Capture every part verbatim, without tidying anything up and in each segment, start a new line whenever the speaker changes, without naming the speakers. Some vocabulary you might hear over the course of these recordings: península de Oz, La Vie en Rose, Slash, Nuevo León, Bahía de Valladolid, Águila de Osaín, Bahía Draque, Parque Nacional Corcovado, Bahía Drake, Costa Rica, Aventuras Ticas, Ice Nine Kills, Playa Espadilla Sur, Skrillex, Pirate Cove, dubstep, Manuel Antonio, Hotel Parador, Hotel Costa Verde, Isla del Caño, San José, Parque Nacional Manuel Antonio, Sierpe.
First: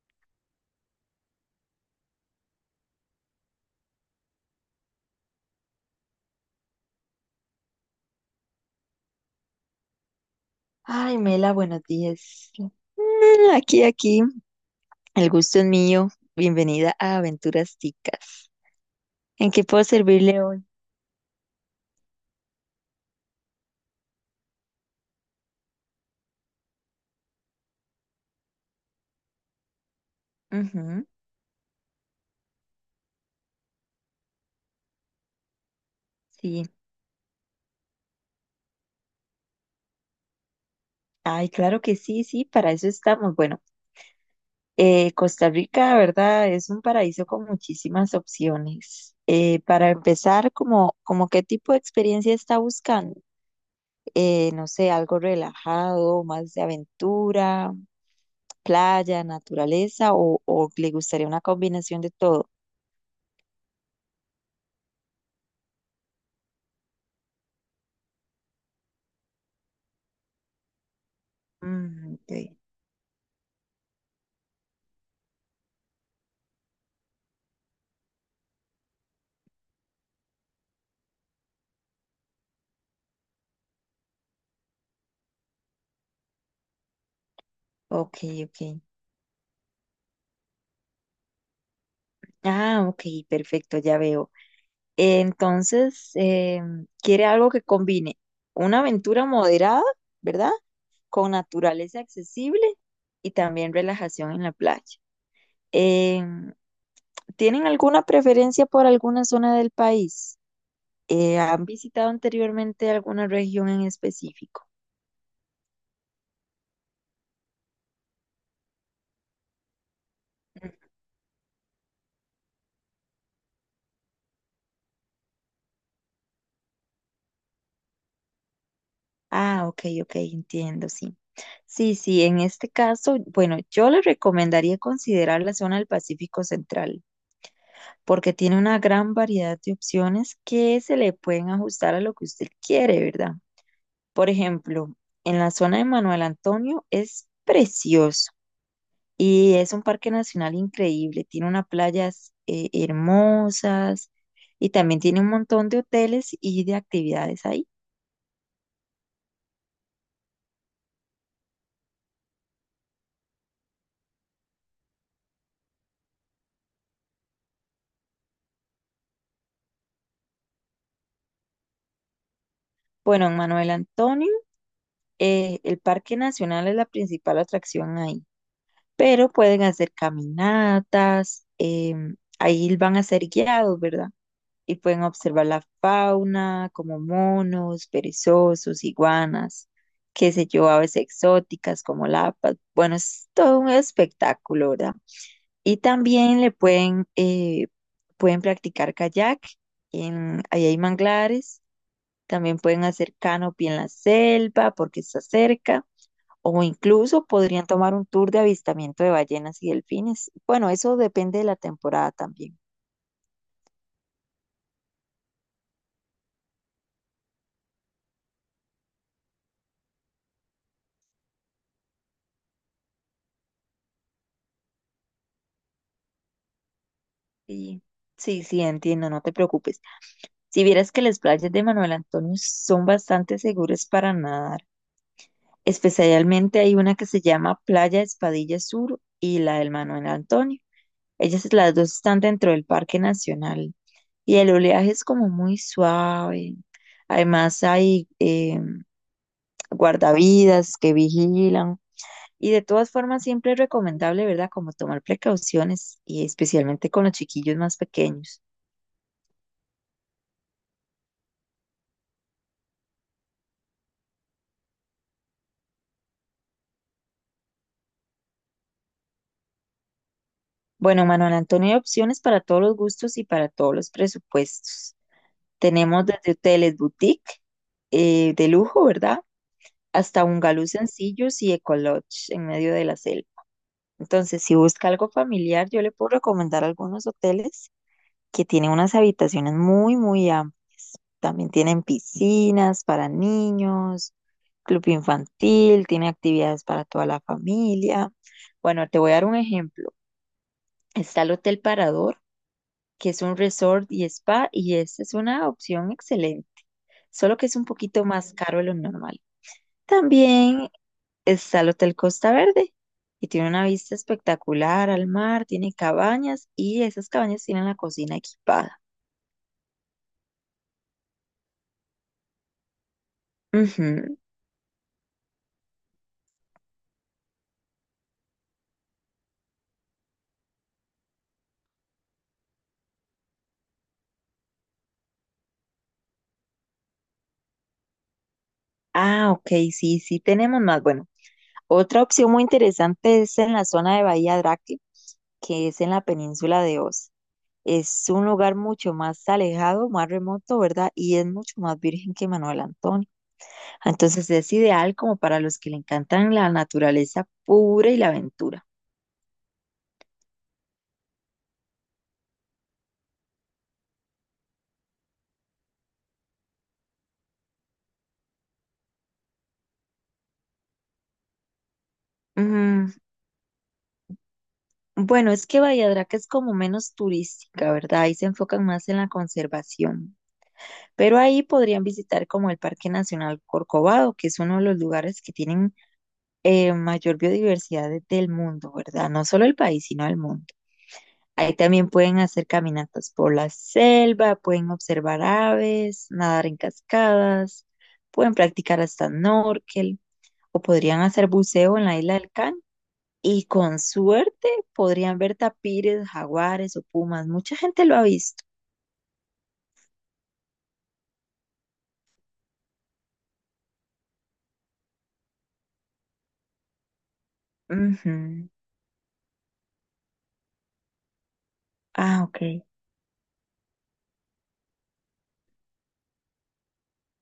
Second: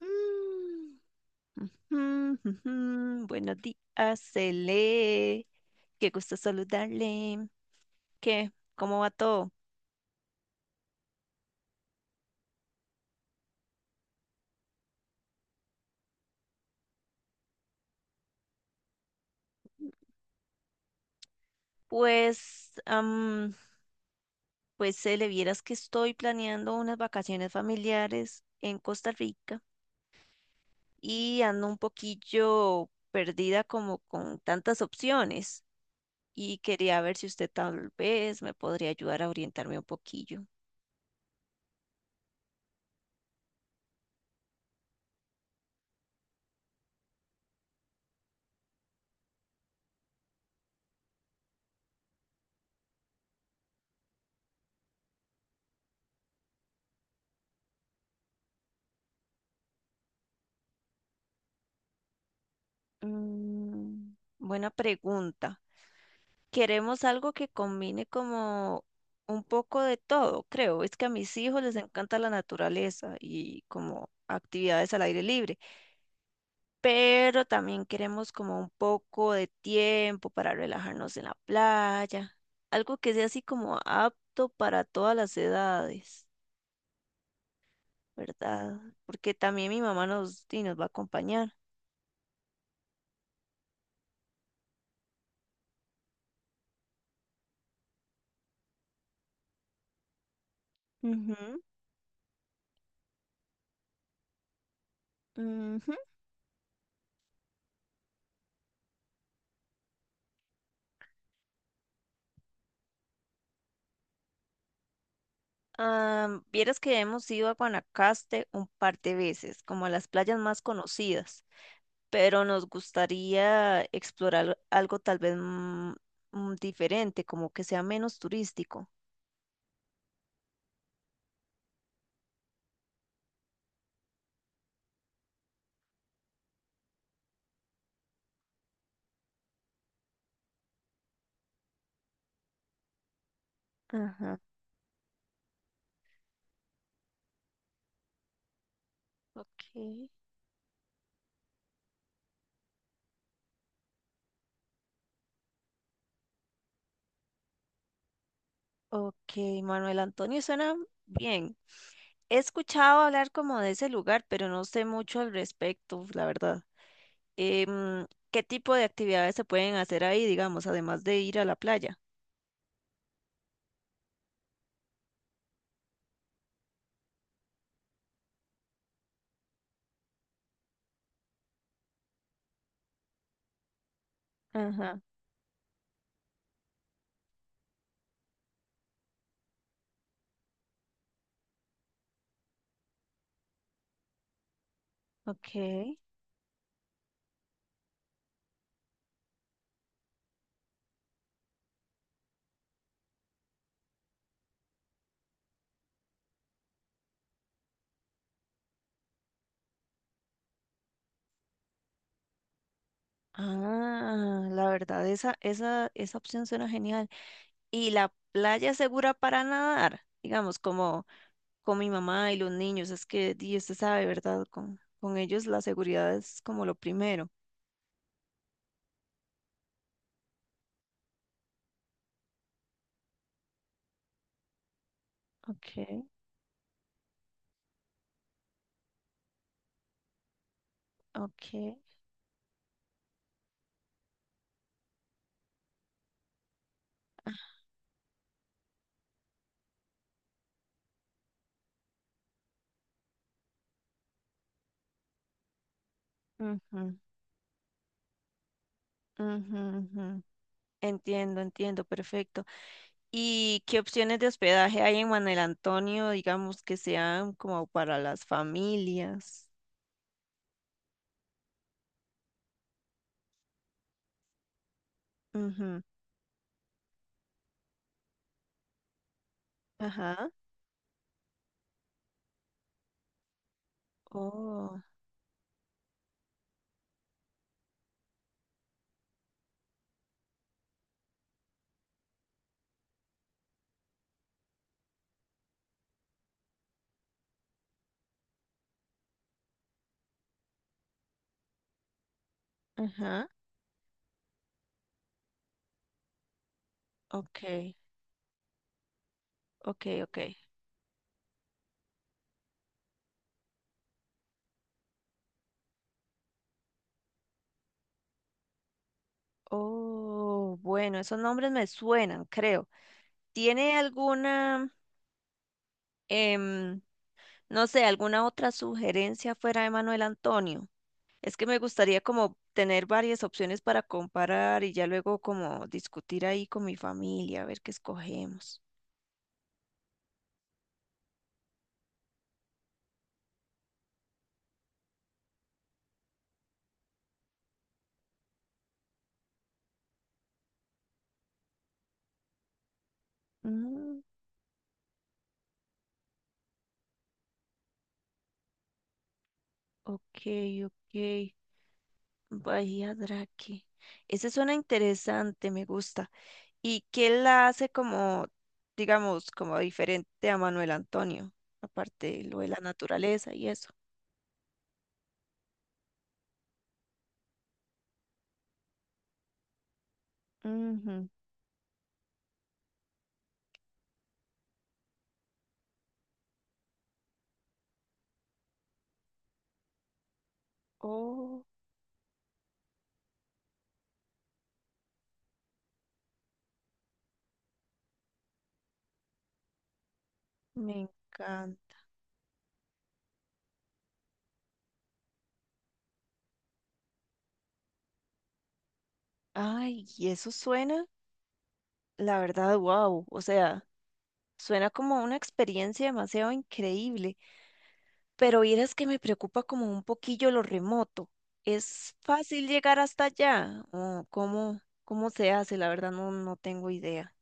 Mm, mm, ujú. Buenos días, Cele. Qué gusto saludarle. ¿Qué? ¿Cómo va todo?
Ay, Mela, buenos días. Mm, Aquí, aquí, el gusto es mío. Bienvenida a Aventuras Ticas. ¿En qué puedo servirle hoy?
Pues, am, pues Cele, vieras que estoy planeando unas vacaciones familiares en Costa Rica
Ujú,
y ando un poquillo perdida como con tantas opciones y
sí.
quería ver si usted tal vez me podría ayudar a orientarme un poquillo.
Ay, claro que sí, sí, para eso estamos. Bueno, eh, Costa Rica, ¿verdad? Es un paraíso con muchísimas opciones. Eh, para empezar, como, como ¿qué tipo de experiencia está buscando? Eh, no sé, algo relajado, más de aventura, playa, naturaleza, o, o le gustaría una combinación de todo.
Mm, buena pregunta. Queremos algo que combine como un poco de todo, creo. Es que a mis hijos les
Mm,
encanta la
ok,
naturaleza y como actividades al aire libre, pero también queremos como un poco de tiempo para relajarnos en la playa, algo que sea así como apto para todas las edades,
ok, ok.
¿verdad? Porque también mi mamá nos, y nos va a acompañar.
Ah, ok, perfecto, ya veo. Entonces, eh, quiere algo que combine una aventura moderada, ¿verdad? Con
Ujú,
naturaleza accesible y también relajación en la playa.
ujú.
Em, ¿Tienen alguna preferencia por alguna zona del país? Eh, ¿han visitado anteriormente alguna región en específico?
Ah, vieras que hemos ido a Guanacaste un par de veces, como a las playas más conocidas, pero nos gustaría explorar algo tal vez mm, mm, diferente, como que sea menos turístico.
Ah, ok, ok, entiendo, sí. Sí, sí, en este caso, bueno, yo le recomendaría considerar la zona del Pacífico Central, porque tiene una gran variedad de opciones que se le pueden ajustar a lo que usted quiere, ¿verdad? Por
Ajá.
ejemplo, en la zona de Manuel Antonio es precioso y es un
Ok.
parque nacional increíble, tiene unas playas eh, hermosas, y también tiene un montón de hoteles y de actividades ahí.
Ok, Manuel Antonio suena bien. He escuchado hablar como de ese lugar, pero no sé mucho al respecto, la verdad. Em, ¿Qué tipo de actividades se pueden hacer ahí, digamos, además de ir a la playa?
Bueno, en Manuel Antonio, Eh, el Parque Nacional es la principal atracción ahí, pero pueden hacer caminatas. Em, ahí van a ser guiados, ¿verdad? Y
Ajá.
pueden observar la fauna, como monos, perezosos, iguanas, qué sé yo, aves exóticas como lapas. Bueno, es todo un espectáculo, ¿verdad?
Ok.
Y también le pueden, eh, pueden practicar kayak. En, ahí hay manglares. También pueden hacer canopy en la selva porque está cerca. O incluso podrían tomar un tour de avistamiento de ballenas y delfines. Bueno, eso depende de la temporada también.
Ah, la verdad, esa, esa, esa opción suena genial. ¿Y la playa es segura para nadar? Digamos, como con mi mamá y los niños, es que di, usted sabe, ¿verdad? Con, con ellos la seguridad es como lo primero.
Sí, sí, sí, entiendo, no te preocupes. Si vieras que las playas de Manuel Antonio son bastante seguras para nadar,
Okay,
especialmente hay una que se llama Playa Espadilla Sur y la del Manuel Antonio. Ellas las
okay,
dos están dentro del Parque Nacional y el oleaje es como muy suave. Además hay eh, guardavidas que vigilan. Y de todas formas, siempre es recomendable, ¿verdad? Como tomar precauciones, y especialmente
ujú,
con los chiquillos más pequeños.
ujú, ujú. Entiendo, entiendo, perfecto. ¿Y qué opciones de hospedaje hay en Manuel Antonio, digamos, que sean como para las familias?
Bueno, Manuel Antonio, hay opciones para todos los gustos y para todos los presupuestos.
Ujú.
Tenemos desde hoteles boutique eh, de lujo, ¿verdad? Hasta
Ajá.
bungalows sencillos y ecolodge en medio de la selva. Entonces, si
Oh,
busca algo familiar, yo le puedo recomendar algunos hoteles que tiene unas habitaciones muy, muy amplias. También tienen piscinas para niños, club infantil, tiene actividades para toda la familia. Bueno, te voy a dar un ejemplo. Está el Hotel Parador, que es
ajá.
un resort y spa, y esa es una opción excelente, solo que es un
Ok.
poquito más caro de lo normal.
Ok, ok.
También está el Hotel Costa Verde, y tiene una vista espectacular al mar, tiene cabañas, y esas cabañas tienen la cocina equipada.
Oh, bueno, esos nombres me suenan, creo. ¿Tiene
Ujú.
alguna, em, no sé, alguna otra sugerencia fuera de Manuel Antonio? Es que me gustaría como tener varias opciones para comparar y ya luego como discutir ahí con mi familia, a ver qué escogemos.
Ah, ok, sí, sí tenemos más. Bueno, otra opción muy interesante es en la zona de Bahía Draque, que es en la península de Oz. Es un lugar mucho más alejado, más remoto, ¿verdad? Y es mucho más virgen que Manuel Antonio.
Mm,
Entonces es ideal como para los que le encantan la naturaleza pura y la aventura.
ok, ok. Bahía Drake. Ese suena interesante, me gusta. ¿Y qué la hace como, digamos, como diferente a Manuel Antonio? Aparte de lo de la
Mm,
naturaleza y eso.
bueno, es que Bahía Draque es como menos turística, ¿verdad? Ahí se enfocan más en la conservación.
Ujú.
Pero ahí podrían visitar como el Parque Nacional Corcovado, que es uno de los lugares que tienen eh, mayor biodiversidad de- del mundo, ¿verdad? No solo el país, sino el mundo.
Oh,
Ahí también pueden hacer caminatas por la selva, pueden observar aves, nadar en cascadas, pueden practicar hasta snorkel o
me
podrían hacer
encanta.
buceo en la isla del Can. Y con suerte podrían ver tapires, jaguares o pumas. Mucha gente lo ha visto.
Ay, ¿y eso suena? La verdad, wow. O sea, suena como una experiencia demasiado increíble. Pero
Ujú.
vieras que me preocupa como un poquillo lo remoto. ¿Es
Ah,
fácil
ok.
llegar hasta allá? ¿O cómo, cómo se hace? La verdad, no, no tengo idea.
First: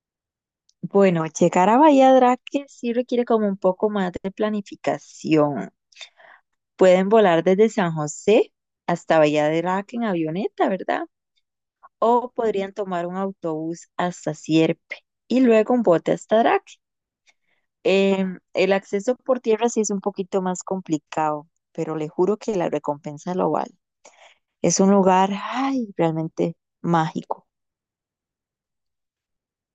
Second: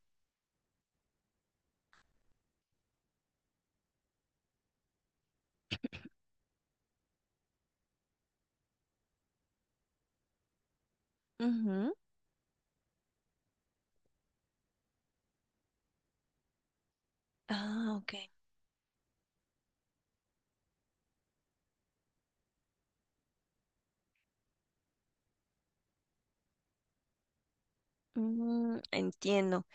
Bueno, llegar a Bahía Draque sí requiere como un poco más de planificación. Pueden volar desde San José hasta Bahía de Valladolid en avioneta, ¿verdad?
Ujú.
O podrían tomar un autobús hasta Sierpe y luego un bote hasta Drac.
Ah, ok.
Em, el acceso por tierra sí es un poquito más complicado, pero le juro que la recompensa lo vale. Es un lugar, ay, realmente mágico.
Mm, entiendo.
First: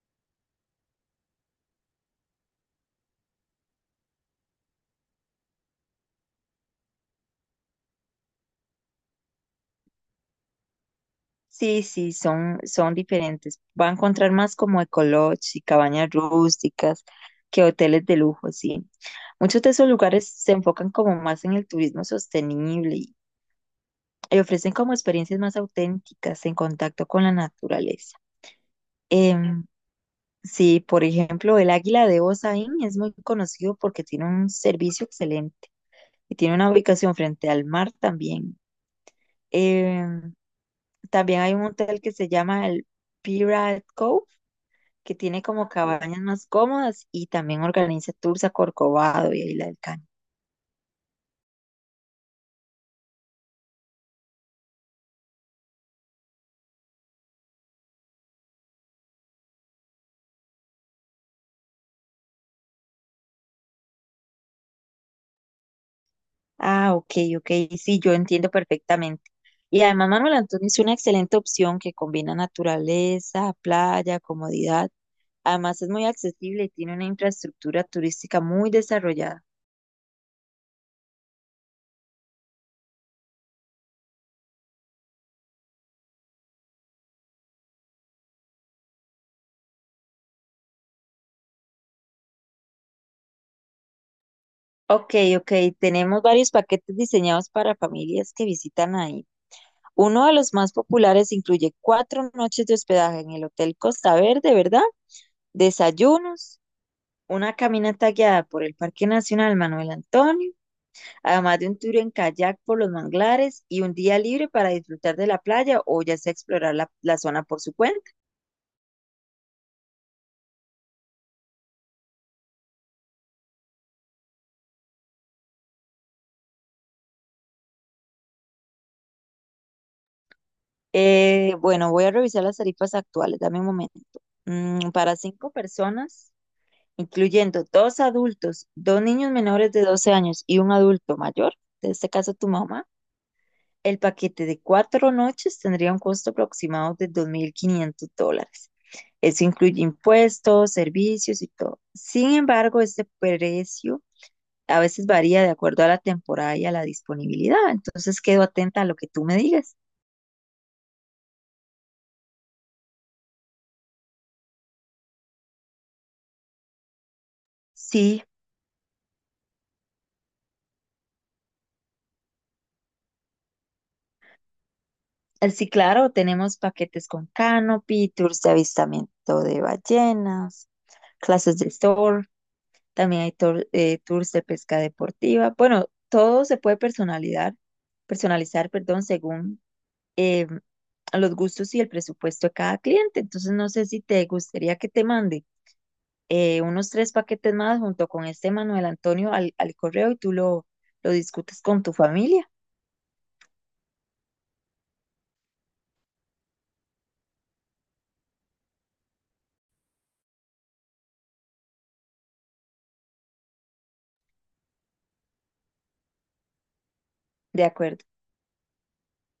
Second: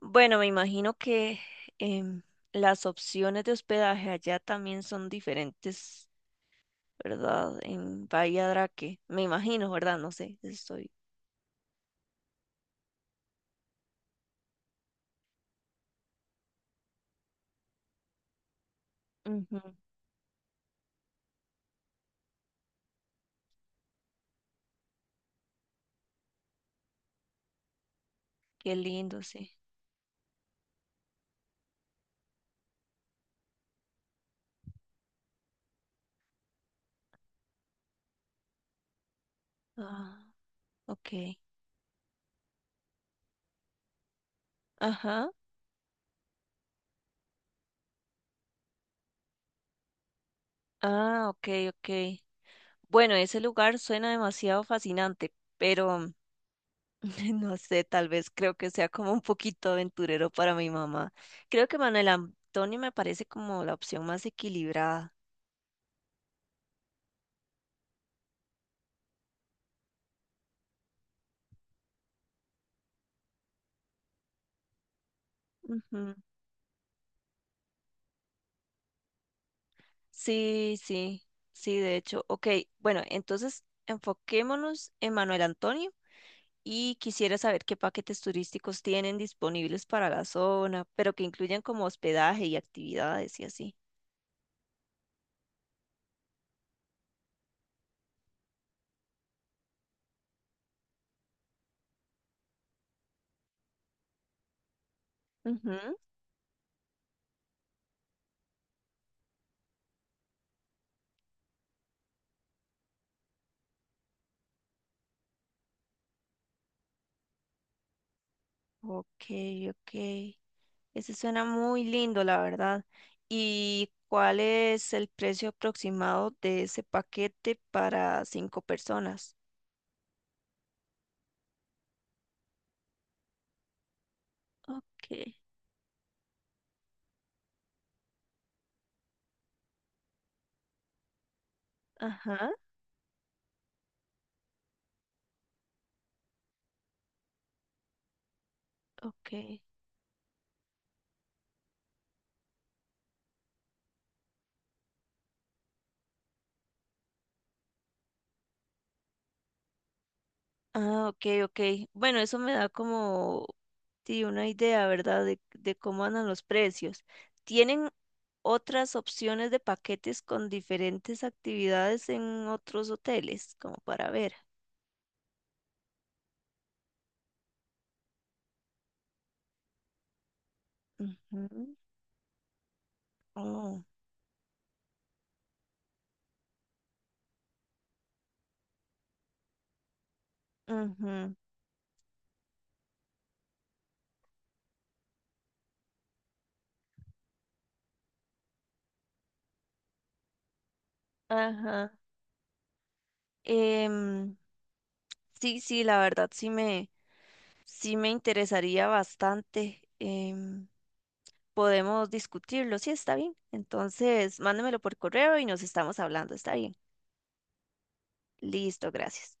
Bueno, me imagino que em, las opciones de hospedaje allá también son diferentes, ¿verdad? En Bahía Draque, me imagino, ¿verdad? No sé, estoy.
Sí, sí, son, son diferentes. Va a encontrar más como ecolodge y cabañas rústicas que hoteles de lujo, sí.
Ujú.
Muchos de esos lugares se enfocan como más en el turismo sostenible y, y ofrecen como experiencias más auténticas en contacto con la naturaleza.
Qué lindo, sí.
Em, sí, por ejemplo, el Águila de Osaín es muy conocido porque tiene un servicio excelente y tiene una ubicación frente al mar también.
Ah,
Em,
ok.
También hay un hotel que se llama el Pirate Cove, que
Ajá.
tiene como cabañas más cómodas y también organiza tours a Corcovado y a Isla del Caño.
Ah, ok, ok. Bueno, ese lugar suena demasiado fascinante, pero no sé, tal vez creo que sea como un poquito aventurero para mi mamá. Creo que Manuel Antonio me parece como la opción más equilibrada.
Ah, ok, ok, sí, yo entiendo perfectamente. Y además Manuel Antonio es una excelente opción que combina naturaleza, playa, comodidad. Además es muy accesible y tiene una infraestructura turística muy desarrollada.
Sí, sí, sí, de hecho. Ok, bueno, entonces enfoquémonos en Manuel Antonio y quisiera saber qué paquetes turísticos tienen disponibles para la zona, pero que incluyan como hospedaje y actividades y así.
Ok, ok, tenemos varios paquetes diseñados para familias que visitan ahí. Uno de los más populares incluye cuatro noches de hospedaje en el Hotel Costa Verde, ¿verdad?
Ujú.
Desayunos, una caminata guiada por el Parque Nacional Manuel Antonio, además de un tour en kayak por los manglares y un día libre para disfrutar de la playa o ya sea explorar la, la zona por su cuenta.
Ok, ok. Ese suena muy lindo, la verdad. ¿Y cuál es el precio aproximado de ese paquete para cinco personas?
Eh, bueno, voy a revisar las tarifas actuales, dame un momento. Mm,
Ok,
para cinco personas, incluyendo dos adultos, dos niños menores de doce años y un adulto mayor, en este caso tu
ajá,
mamá, el paquete de cuatro noches tendría un costo aproximado de dos mil quinientos dólares.
ok.
Eso incluye impuestos, servicios y todo. Sin embargo, este precio a veces varía de acuerdo a la temporada y a la disponibilidad. Entonces, quedo atenta a lo que tú me digas.
Ah, ok, ok. Bueno, eso me da como sí, una idea, ¿verdad? De, de cómo andan los precios. ¿Tienen
Sí,
otras opciones de paquetes con diferentes actividades en otros hoteles, como para ver?
eh, sí, claro, tenemos paquetes con canopy, tours de avistamiento de ballenas, clases de
Ujú.
store. También hay tour-
Oh,
eh, tours de pesca deportiva. Bueno, todo se puede personalizar, personalizar, perdón, según eh, los
ujú.
gustos y el presupuesto de cada cliente. Entonces, no sé si te gustaría que te mande eh, unos tres paquetes más junto con este Manuel Antonio al, al correo y tú lo, lo discutes con
Ajá.
tu familia.
Em, sí, sí, la verdad sí me, sí me interesaría bastante. Em, Podemos discutirlo, sí, está bien. Entonces, mándemelo por correo y nos estamos hablando, está bien.
De acuerdo.
Listo, gracias.